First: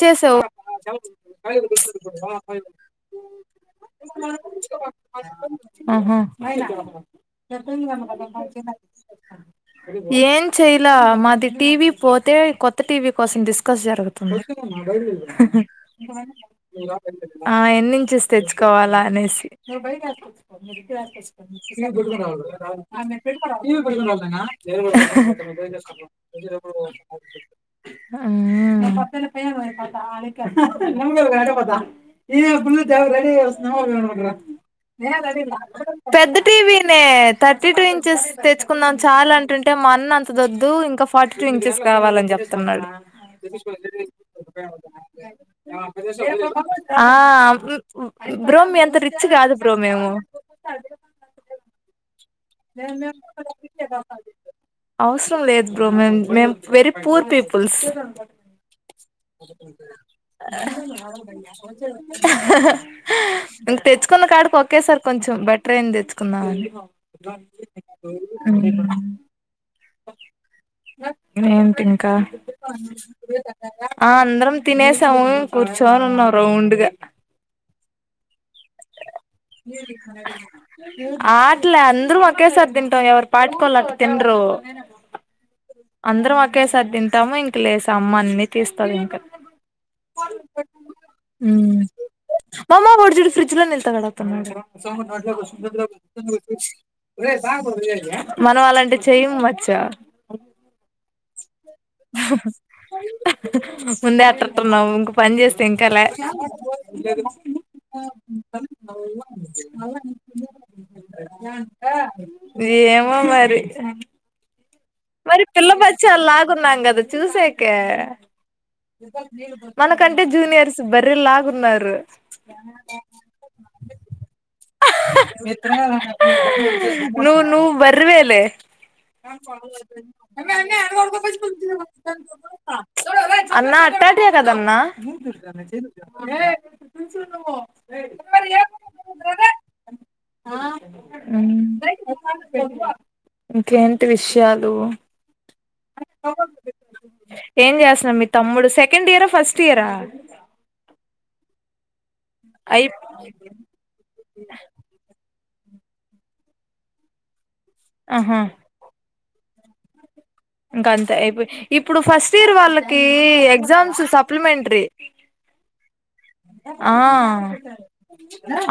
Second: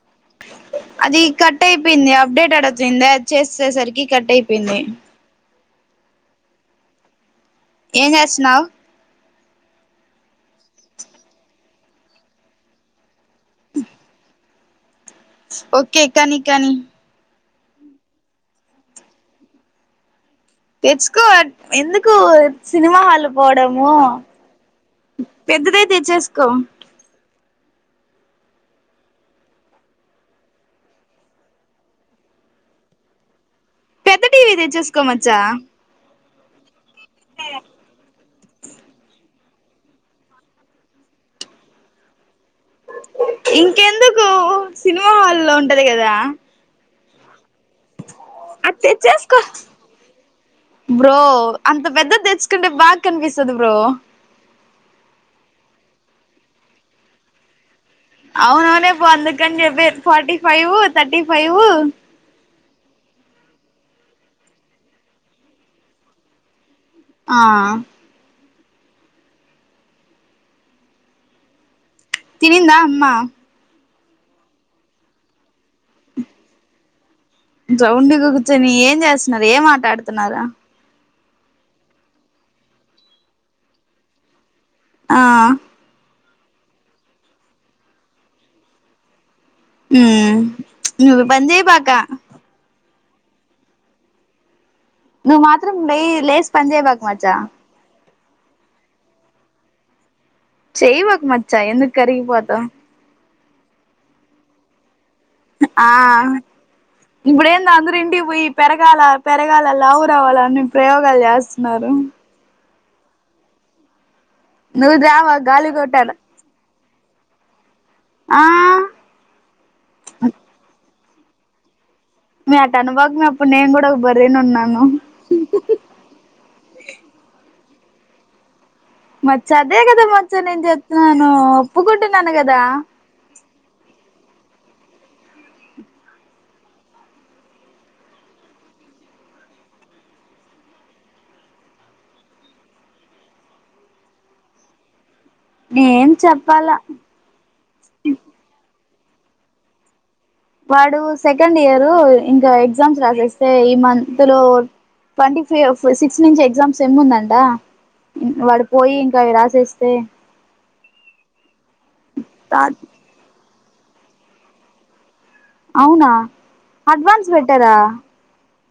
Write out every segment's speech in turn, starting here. చేశావ్ అది కట్ అయిపోయింది అప్డేట్ అడుగుతుంది అది చేసేసరికి కట్ అయిపోయింది ఆహా ఏం చేస్తున్నావు ఏం చెయలా మాది టీవీ పోతే కొత్త టీవీ కోసం డిస్కస్ జరుగుతుంది ఓకే కానీ [unintelligible] కానీ ఉహూ ఆ ఎన్నించెస్ తెచ్చుకోవాలా అనేసి తెచ్చుకో ఎందుకు సినిమా హాల్ ఆ పోవడము పెద్దదే ఆ తెచ్చేసుకో ఉమ్ పెద్ద టీవీ తెచ్చేసుకో మచ్చా పెద్ద టీవీ నే థర్టీ టూ ఇంచెస్ తెచ్చుకున్నాం చాలా అంటుంటే మా అన్న అంత దొద్దు ఇంకా ఫార్టీ టూ ఇంచెస్ కావాలని చెప్త తున్నడు కు సినిమా హాల్లో ఉంటది కదా ఆ బ్రో అది మి ఎంత రిచ్ తెచ్చేసుకో కాదు బ్రో మేము కంటే బా కనిపిసదు బ్రో అవసరం లేదు బ్రో మే మేమ్ వెరీ పూర్ పీపుల్స్ అవునవునే పో అందుకని చెప్పే ఫార్టీ ఫైవ్ థర్టీ ఫైవ్ ఇంక తెచ్చుకున్న కాడకి ఒకేసారి కొంచెం బెటర్ అయింది తెచ్చుకుందాం ఆ అఉమ్ ఏంటి క్క తినిందా అమ్మా ఆ అందరం తినేసం కూర్చోని ఉన్నావు రౌండ్గా సౌండ్ చోని ఏం చేస్తున్నారు ఏం ఆట అడుతున్నారు ఆట్లే అందరుూ ఒకక్కేసారి తింటాం ఎవరీ పార్టీకి వాళ్ళు అట్ల తినరు ఆ అందరం ఒకే సారి తింటాము ఇంక లేసి అమ్మ అన్ని తీస్తంది ఇంకా ఉ నువ్ బంజె బాకా ఫ్రిజ్ లో నిెతాడు అతతు సంగ నజకు నువ్వు మాత్రం సుందర లే లేసి స పని చేయబాకు రే మచ్చా బా మనం అలాంటి చెయ్యం మచ్చ చైవాక్ మచ్చా ఎందుకు కరిగిపోతావ్ ముందే అత్రత్రునవ్ ఇంక్ పన్ జేస్తే ఇంకా ఆ ఇప్పుడేంది అందరు ఇంకాల్య ఇంటికి పోయి పెరగాల పెరగాల లావు రావాలని ప్రయోగాలు చేస్తున్నారు ఏమో మరి నువు ద్రవ గాలి గోటను ద్ చూసెక్ కే మనకంటే జూనియర్స్ బర్రెలాగున్నారు మే అట అనభాకు అప్పుడు నేను గూడా ఒక బర్రెనున్నాను నువ్ నువ్ బర్వేలే ఆ మచ్చా అదే కదా మచ్చ నేన్ జెప్పను. ఒప్పుకుంటున్నాను గదా అన్నా అట్టాటియే ఇంకేంటి విష్యాల్ డు ఏం చెప్పాల కెండ్ ఇయరా ఫస్ట్ ఇయరా వాడు సెకండ్ ఇయరు ఇంకా అయి ఎగ్జామ్స్ రాసేస్తే ఈ మంత్ లో ట్వంటీ సీఏ వస్తాది. సిక్స్ నించి ఎగ్జామ్స్ సేమ్ముందంటా హ్ ఆహా వాడు పోయి గవి రాసేస్తే ఇంకా అంతే అయిపో. ఇప్పుడు ఫస్ట్ ఇయర్ వాళ్ళకి ఎగ్ జామ్స్ సప్లిమెంట్రీ అవునా అడ్వాన్స్ పెట్టరా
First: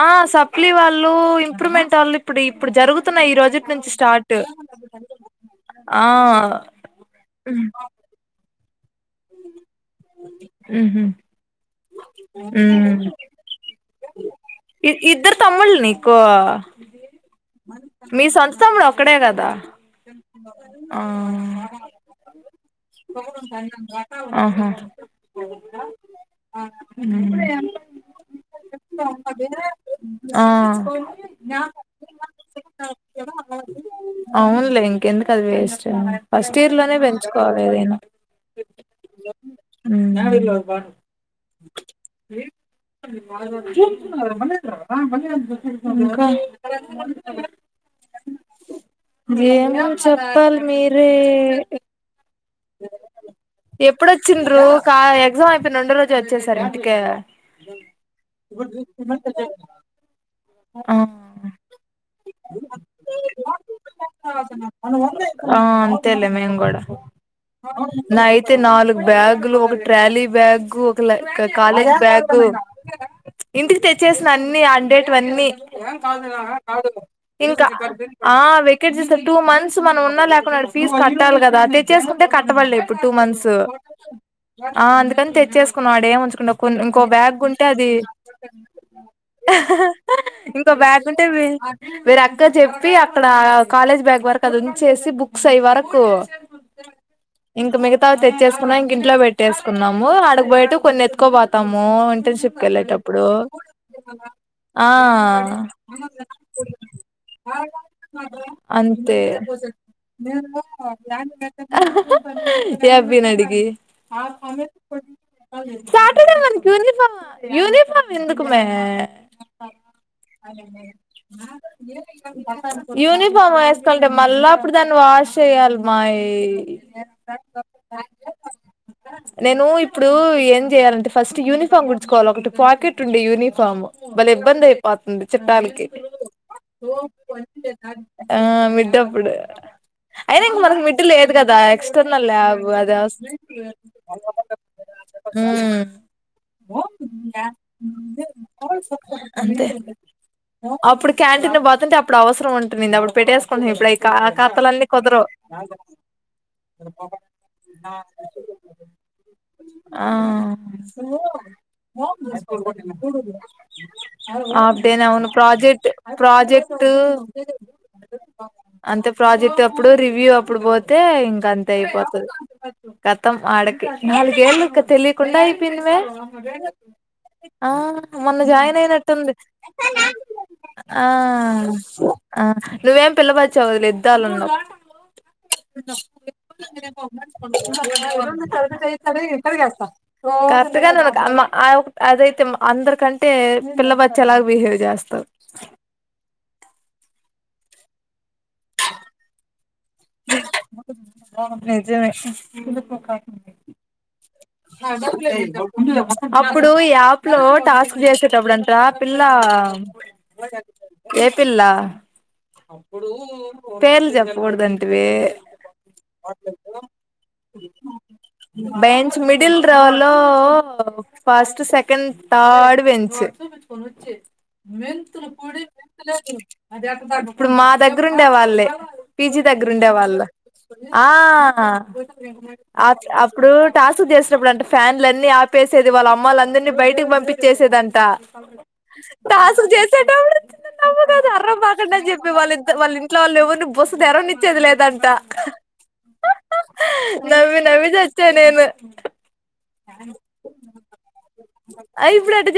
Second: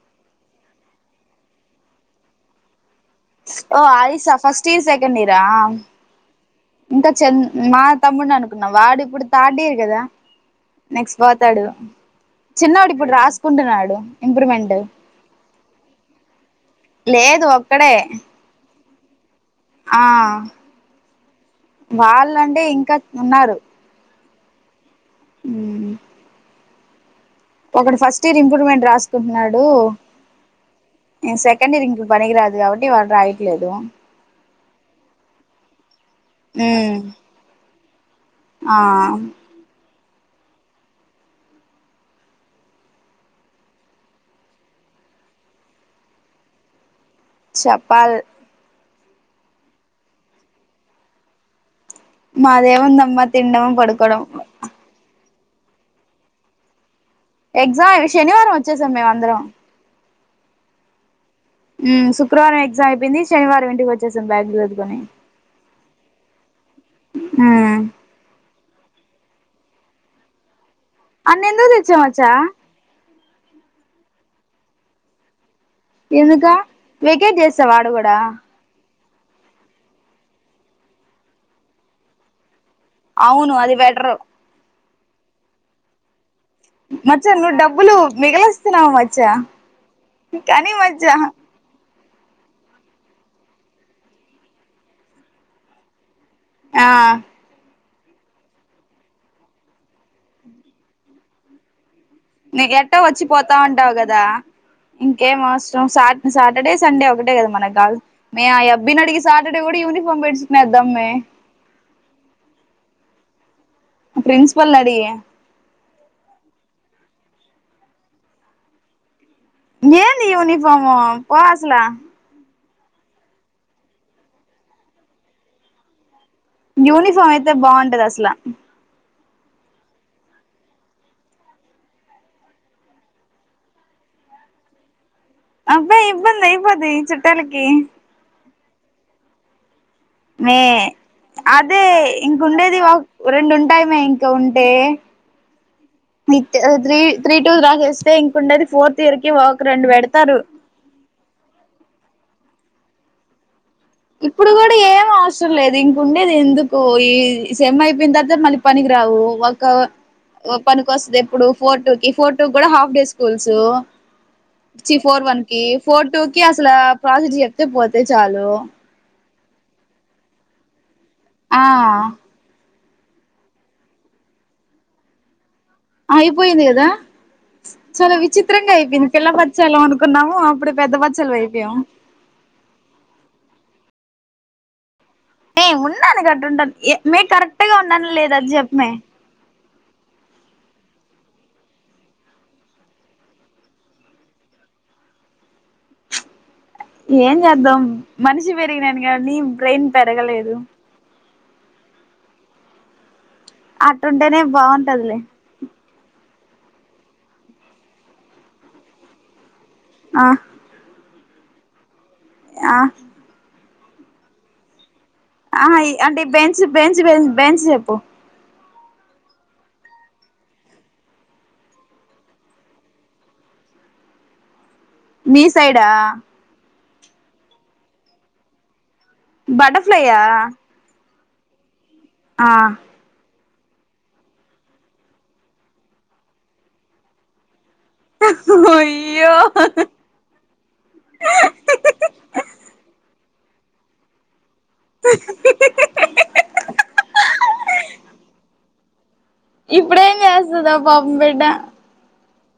ఆ సప్లీ వాళ్ళు ఇంప్రూవ్మెంటోళ్ళు ఇప్పుడు ఇప్పుడు జరుగుత్ తున్నాయి. ఈ ఓ రోజుట్నుంచి అదిసా స్టార్ట్. ఫస్ట్ ఇయర్ సెకండ్ ఇయరా ఆ ఇంకా చెంద్ మా తమ్మున్ అన్ అనుకున్నా వాడిప్ ప్పుడు థర్డ్ ఇయర్ గదా. మ్మ్ నెక్స్ట్ పోతాడు. చిన్నొడిపుడు రాసుకుంటున్నాడు ఇంప్రూవ్మెంట్ ఇ ఇద్దరు తమ్ముళ్నికు లేదు ఒక్కడే ఇక్కడే కదా ఆ ఆ వాళ్ళ ం టే ఇంకా ఉన్నారు ఆహా [inaudible] ఒకడు ఫస్ట్ ఇయర్ ఇంప్రూవ్మెంట్ రాసుకుంటున్నాడు నేను సెకండ్ ఇయర్ ఇంప్రూ పనికి రాదు కాబట్టి వాడు రాయట్లేదు అవునులే ఇంకెందుకు అది వేస్ట్ ఫస్ట్ ఇయర్ లోనే ఉమ్ పెంచుకోవాలి ఏదైనా ఆ హ్మ్ చపాల్ ఏమం చెప్పాలి మీరే మాదేముందమ్మా తినడం పడుకోడం ఎప్పుడొచ్చిండ్రు కా ఎగ్జామ్ అయిపోయి రెండ రోజు వచ్చేసారు ఇంటికే ఎగ్జామ్ శనివారం వచ్చేసాం మేము అందరం ఆ హ్మ్ శుక్రవారం ఎగ్జామ్ అయిపోంది శనివారం ఇంటికి వచ్చేసాం బ్యాగ్ లు సర్దుకొని ఉమ్ నా అయితే నాలుగు బ్యాగ్ లో ట్రాలీ బ్యాగ్ కు అన్ని ఒక ఎందుకు కాలేజ్ తెచ్చాం మచ్చా బ్యాగ్ ఇంటికి తెచ్చేసిన అన్ని అండేటవన్నీ ఎందుకా వెకేట్ చేసా ఇంకా వాడు కూడా ఆ టూ మంత్స్ మనం ఉన్నా లేకున్నాడు ఫీజ్ కట్టాలి కదా తెచ్చే స్ కట్టబడలేదు అవును అది బెట్రు ఆ అందుకని తెచ్చేసుకున్నాం ఆడేం ఉంచుకుండా కొన్ని ఇంకో మచ్చా బ్యాగ్ నువ్వు ఉంటే అది డబ్బులు మిగిలిస్తున్నావు మచ్చా ఇంకో కానీ బ్యాగ్ మచ్చా ఉంటే వేరే అక్క చెప్పి అక్కడ కాలేజ్ బ్యాగ్ వరకు అది ఉంచేసి బుక్స్ అయ్యి వరకు ఆ ఇంక మిగతా తెచ్చేసుకున్నా ఇంక ఇంట్లో పెట్టేసుకున్నాము అడకు బయట కొన్ని ఎత్తుకుకోపోతాము నీక ఎట్ట వచ్చి పోతావుంటావు కదా ఇంకేం ఆ అవసరం సాటర్డే సండే ఒకటే కదా మనకు కా మే ఆ అంతే అబ్బినడికి సాటర్డే కూడా యూనిఫామ్ పెట్టిచ్చుకునేద్దామ్మే ఏ అప్పి నడికి ప్రిన్సిపల్ని అడిగి సాటర్డే మనకి యూని ా యూనిఫార్మ్ ఎందుకుమే ఎంది యూనిఫార్ము పో అసలా యూనిఫామ్ వేసుకోంటే మళ్ళా అప్పుడు దాన్ని వాష్ చెయాలి మాయి యూనిఫామ్ అయితే బాగుంటది అసల నేను ఇప్పుడు ఏం చెయాలంటే ఫస్ట్ యూనిఫామ్ గుడుచుకోవాలి ఒకటి పాకెట్ ఉండే యూనిఫామ్ బలే ఇబ్బంది అయిపోత్ చుట్టాలకి అబ్బా ఇబ్బంది అయిపోద్ది చుట్టాలకి ఆ మిద్ద అప్పుడు అయినా ఇంక మే మనకి విిడ్డలు లే ఉంటది అదే ఎక్స్టర్నల్ ల్యాబ్ ఇంకుండేది ఆదివాస్తది రెండు ఉంటాయి మే ఇంకా ఉంటే ఉమ్ త్రీ త్రీ టూ రాసేస్తే ఇంకుండేది ఫోర్త్ ఇయర్ కి ఒక అంతే రెండు పెడతారు అప్పుడు కాండిన్ పోతుంటే అప్పుడు అవసరం ఉుంది అప్పు పెట్టే ఇప్పుడు ఖా ఇప్పుడు కూడా కతలన్నీ ఏం కుదరవ్ అవసరం లేదు ఇంకుండేది ఎందుకు ఈ సేమ్ అయిపోయిన తర్వాత మళ్ళీ పనికి రావు ఒక ఆ ఒక పనికి వస్తుంది ఎప్పుడు ఫోర్ టూ కి ఫోర్ టూ కూడా హాఫ్ డే స్కూల్స్ హాఫ్ డేనే ఫోర్ అవును వన్ కి ప్రాజెక్ట్ ఫోర్ టూ కి అసలు ప్రాజెక్ట్ ప్రాజెక్ట్ చెప్తే పోతాయి చాలు అంతే ప్రాజెక్ట్ అప్పుడు రివ్యూ అప్పుడు పోతుంది అంతే ఇంకా ఆ అంతే అయిపోతది కతమ్ ఆడకి నాలుగేళ్ళ తెలియకుండాయి అయి పవే అయిపోయింది కదా ఆ చాలా మొన్న విచిత్రంగా జాయిన్ అయిపోయింది పిల్ల అయినట్టుంది బచ్చాలం అనుకున్నాము అప్పుడు పెద్ద ఆ బచ్చాలం అయిపోయాము ఆ నువ్వేం పిల్ల బచ్చావులే ాలన్నా న ఉన్నాను గట్టి ఉంటాను మీకు కరెక్ట్గా ఉన్నాను లేద అని చెప్పమే కరెక్ట్ గా ఆ అమ్మ అదైతే అందరికంటే పిల్ల బచ్చ లాగ బిహేవ్ చేస్తారు ఏం చేద్దాం మనిషి పెరిగిన కానీ బ్రెయిన్ పెరగలేదు నిజమే అ ంటేనే బాగుంటదిలే అప్పుడు ఈ యాప్ లో టాస్క్ చేసేటప్పుడుంతా పిల్ల ఆ ఏ పిల్లా ఆ అప్పుడు పేర్ జప్పకూడదండి ఆ అంటే బెంచ్ బెంచ్ బెంచ్ చెప్పు బెం మిడిల్ రోలో ఫస్ట్ సెకండ్ తర్డ్ బెంచ్ మీ సైడా ఇప్పుడు మా దగ్గర ఉండే వాళ్ళే పీజీ దగ్గర ఉండే బటర్ఫ్లైయా వాళా ఆ ఆ ఆ ఇప్పుడూట్ టాస్క్ చేసినప్పుడు అంటే ఫ్యాన్లులన్నిీ ఆపేసేది వాళ్ళ అమ్మల అందరినీ బయటికి పంపించేసి దంటా అయ్యో టాస్క్ చేసేట కదా అర్రంబాకండి అని చెప్పి వాళ్ళింద వాళ ఇంట్లో వాళ్ళ ఎవర్ని బస్సు తీరవని చదిలేదంట నవ్వి నవ్వి చచ్చా నేను అ ఇప్పుడేం చేస్తుందా పాపం బిడ్డ ఇప్పుడు అట్ట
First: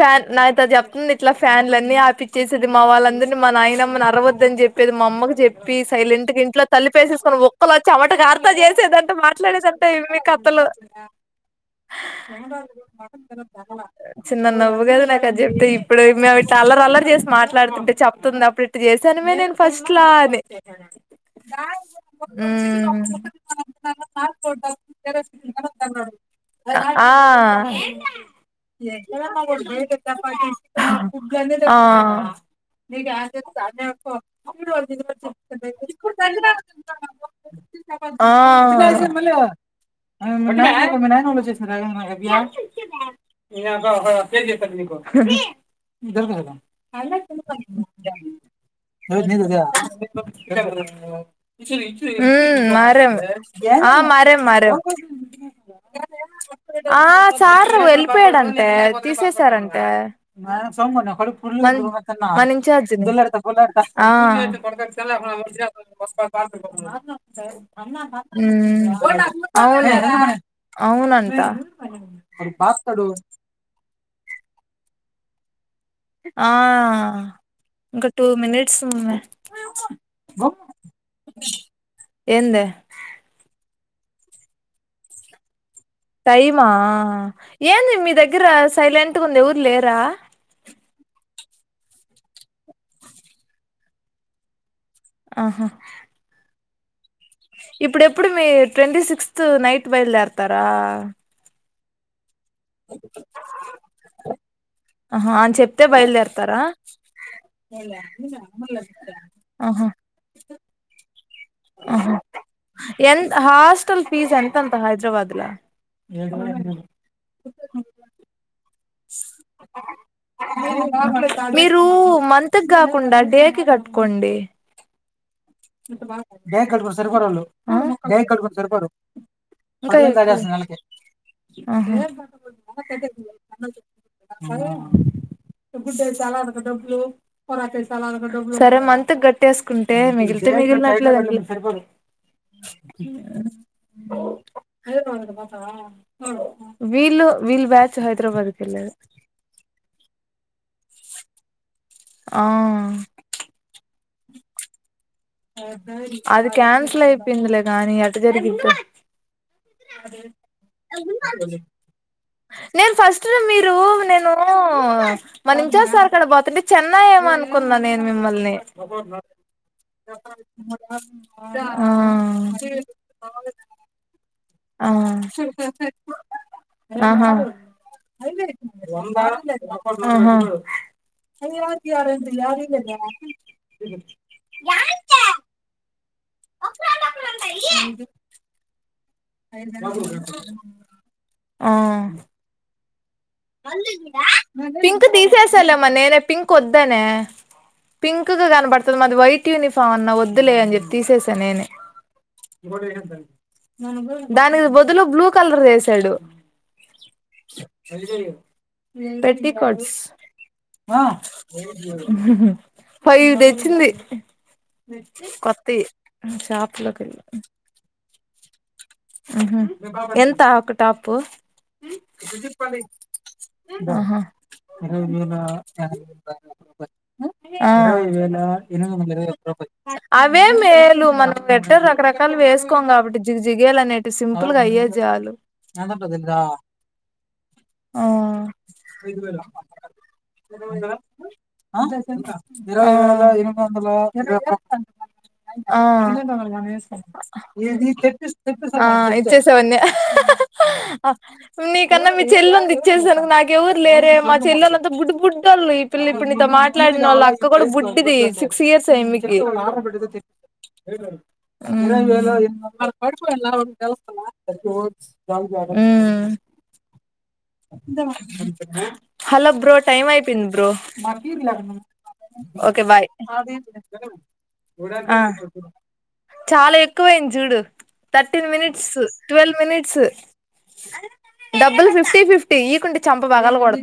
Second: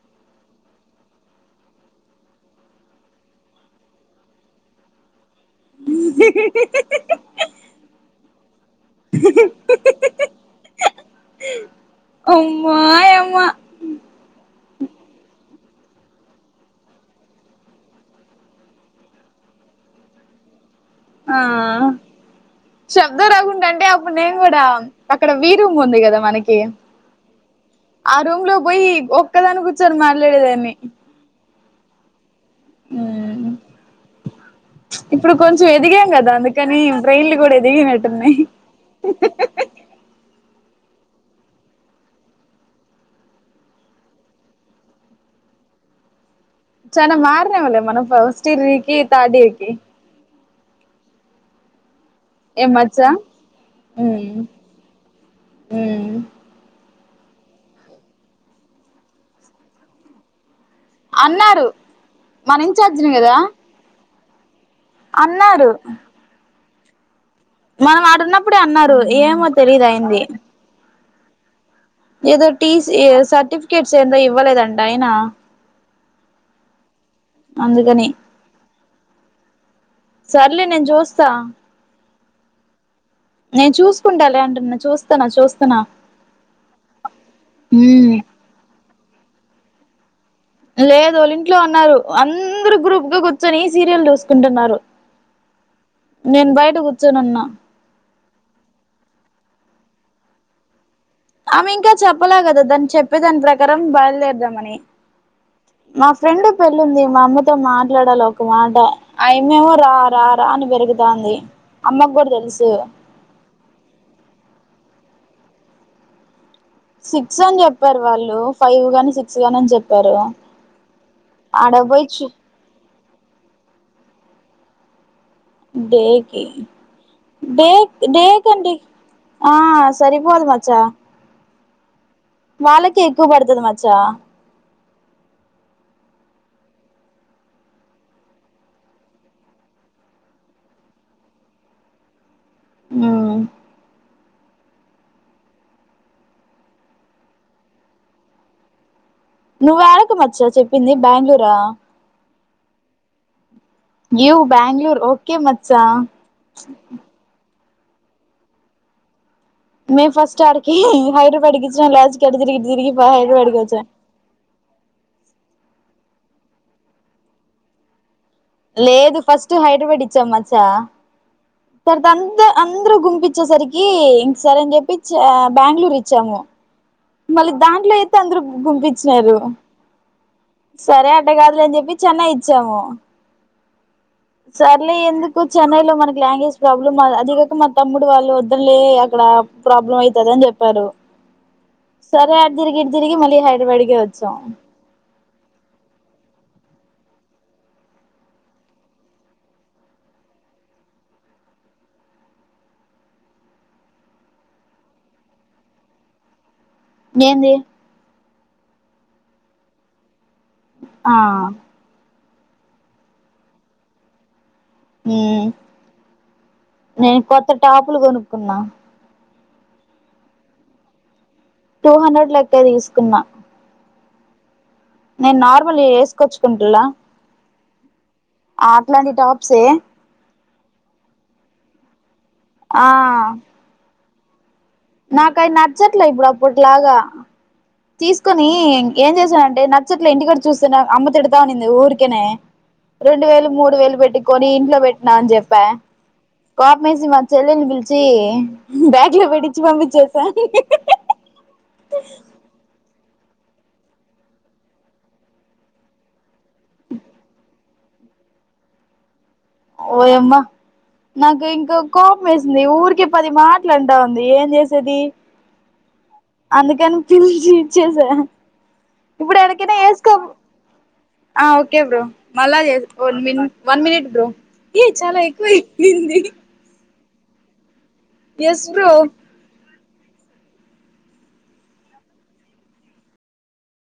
ఫ్యాన్ నా ఇ చెప్తుంది ఇట్లా ఫ్యాన్లులన్నీ ఆపచ్చేసది మా వాళ్ళందరినీ మా నాయనమ్మని అరవద్దని చెప్పేది మా అమ్మకి చెప్పి సైలెంట్ ఇంట్లో తల్లిపేసేసుకుొని ఒక్కలు వచ్చి అటికి అర్థ చేసేదంటే మాట్లాడేదింటే మీకు అమ్మాయమ్మ చిన్న నవ్వు కదుా నాక అది చెప్తే ఇప్పుడు మేము ఇట్ అల్లరు అల్లరి చేసి మాట్లాడుతుంటే చెప్తుంది అప్పుడు ఇట్ చేసానమే నేను ఫస్ట్ లా అని ఆ శబ్దం రాకుండా అంటే అప్పుడు నేను కూడా అక్కడ వీ రూమ్ ఉంది కదా మనకి ఆ రూమ్ లో పోయి ఒక్కదాని కూర్చొని ఆ మాట్లాడేదాన్ని ఉమ్ ఆ ఇప్పుడు కొంచెం ఎదిగాం కదా అందుకని బ్రెయిన్లు కూడా ఎదిగినట్టున్నాయి ఆ చేస్త నా చేస్త మీకు దరక చాలా మారినంలే మనం ఫస్టియర్రికి తాడ్ ఇయరికి ఎ విష ఏం మరే మచ్చా మ అ అంటే ఉమ్ మారే ఉమ్ ఆ సార్ వెళ్ళిపోయాడుంటే తీసేసారంట అన్నారు మన ఇంచార్జి ఇన్ఛార్జిని ని కదా ఆ అన్నారు మనం ఆడున్నప్పుడే అన్నారు హు ఏమో తెలీదు అయింది అవునంటా ఏదో టీసి సర్టిఫికేట్స్ ఏదో ఇవ్వలేదంటా అయినా ఆ అందుకని ఇంకా టూ మనిట్స్ ఉన్నాయి సర్లే నేను చూస్తా ఎందే నేను చూసుకుంటా లే అంటన్నా చూస్తాన్నా చూస్తన్నా టైమా ఏంది మీ ఉమ్ దగ్గర సైలెంట్ ఉంది ఎవరు లేరు రా లేదు వాళ్ళ ఇంట్లో అన్నారు అందరు గ్రూప్ గా కూర్చొని సీరియల్ చూసుకుంటున్నారు ఆహా ర్చొని ఉన్న ప్పుడు మీ ట్వంటీ సిక్స్త్ నైట్ బయలుదేరతారా అమె ఇంకా చప్ చెప్పలా కదా దాని చెప్పే దాని ప్రకారం బయలుదేరదామని ఆహా అని చెప్తే మా ఫ్రెండ్ బయలుదేరతారా పెళ్ళిఉంది మా అమ్మతో మాట్లాడాలి ఒక మాట ఆ అమ్మి ఏమో రా రా రా అని పెరుగుతంది ఆ హ ఎంత హాస్టల్ ఫీస్ ఎంత ఉంటది హైదరాబాద్ ల సిక్స్ అని చెప్పారు వాళ్ళు ఫైవ్ ని సిక్స్ గాని అని చెప్పారు ఆడ మీరు పోయి చు మంత్ కి కాకుండా డేకి కట్టుకోండి డేకి బ్యాంక్ళ్ళ కాబట్టి సరిపోరు వాళ్ళు డే బ్యాంక్ళ్ళ కాబట్టి డేకండి సరిపోరు ఆ సరిపోదు [unintelligible] ఆహా వాళ్ళకే ఎక్కువ పడుతది మచ్చా సరే మంత్ కి కట్టేసుకుంటే మిగిలి తే మిగిలినట్లే కదా వీళ్ళు వీల్ బ్యాచ్ హైదరాబాద్ క వెళ్ళలేదా నువ్వు యాడికి మచ్చా చెప్పింది బెంగళూరా ఆ యు బ్యాంగళూర్ ఓే అది క్యాన్సల్ అయిపోయిందిలే నాది అట జరిగిద్దా మేము ఫస్ట్ ఆడికి హైదరాబాద్ కి ఇచ్చినాం లాస్ట్ కి అటు తిరిగి ఇటు తిరిగి నేన్ ఫస్ట్ హైదరాబాద్ కి మీరు వచ్చాం నేను మన ఇంచసారు ఇక్కడ పోతుంటె చెన్నై ఏమో అనుకున్నాా నేను మిమ్మల్ని లేదు ఫస్ట్ హై వడి చమాచా ఆ తర్వాత అంద అందరుూ గుంపచ్చేసరికి ఇంకా సరే అని ఆ చెప్పి బెంగళూరు ఇచ్చాము అ మళ్ళీ దాంట్లో అయితే అందరు గుంపించినారు సరే అట్ట కాదులే అని చెప్పి చెన్నై ఇచ్చాము సర్లే ఎందుకు చెన్నైలో మనకి లాంగ్వేజ్ ప్రాబ్లమ్ అదిేక మా తమ్ముడు వాళ్ళు వద్దలే ఇక్కడ ప్రాబ్లం అవుతుంది అని చెప్పారు ఆ సర అదరిగి తిరిగి మళ్ళీ హైదరాబాద్కి వచ్చాం తీససాలేమ నేనే పింక్ వద్దనే పింక్ కన పడుతుంది మాది వైట్ యూనిఫామ్ అన్నా వద్దులే అని చెి తీసేసా నేనే దానికి బదులో బ్లూ కలర్ వసాడు నంది ప పెటికోట్స్ ఆ ఫైద తెచ్చింది ఉమ్ కొత్త షాపులకి నేను కొత్త టాపులు కొనుక్కున్నా ఇ హ ఎంత ఒక ట అప్పు టూ హండ్రెడ్ లెక్క తీసుకుందా ఆహా నేను నార్మల్ వేసుకొచ్చుకుంటలా ఆ అట్లాంటి టాప్సే ఇవే మేలు మన గట్టే సకరాల లు వేసుకోం కాబట్టి జి జిగే అనే సి నాక అది నచ్చట్లే ఇప్పుడు అప్పట్లాగా ఆ తీసుకొని ఏం చేసానంటే నచ్చట్ల ఇంటికడ చూస్తే అమ్మ తడతా ఉనింది ఊరికేనే రెండు వేలు మూడు వేలు పెట్టుకొని ఇంట్లో పెట్టినా అని చెప్పా ఆ కోపమేసి మా చెల్లెని పిలిచి బ్యాగ లో పెట్టించి ఇచ్చేసావన్నీ పంపించసాను సున్ని కన్న మీ చె ఎల్లు ఉంది వచ్చేసా నాక ఎవరు లేరే మా చెల్లంతా బుడ్డ బుడ్డోళ్ళు ఈ పిల్ల ఇప్పటినుండి మాట్లాడిన వాళ్ళ అక్క కూడా బుడ్డి బుడ్డిది సిక్స్ ఇయర్స్ [unintelligible] ఓయమ్మ నాకు ఇంకా కోపం వేసింది ఊరికే పది మాటలు అంటా ఉంది ఏం చేసేది అందుకని పిలిచి ఇచ్చేసా ఎంత ఇప్పుడు ఎడికైనా వేసుకో ఆ ఓకే బ్రో మళ్ళాన్ ఓకే బాయ్ మ వన్ మినిట్ బ్రో ఏ ఆ చాలా ఎక్కువైంది చాలా ఎక్కువయింది చూడు thirteen minutes bro twelve minutes డబ్బులు ఫిఫ్టీ ఫిఫ ఇ ఈ కుంటే చంప బగాలు కూడాడదు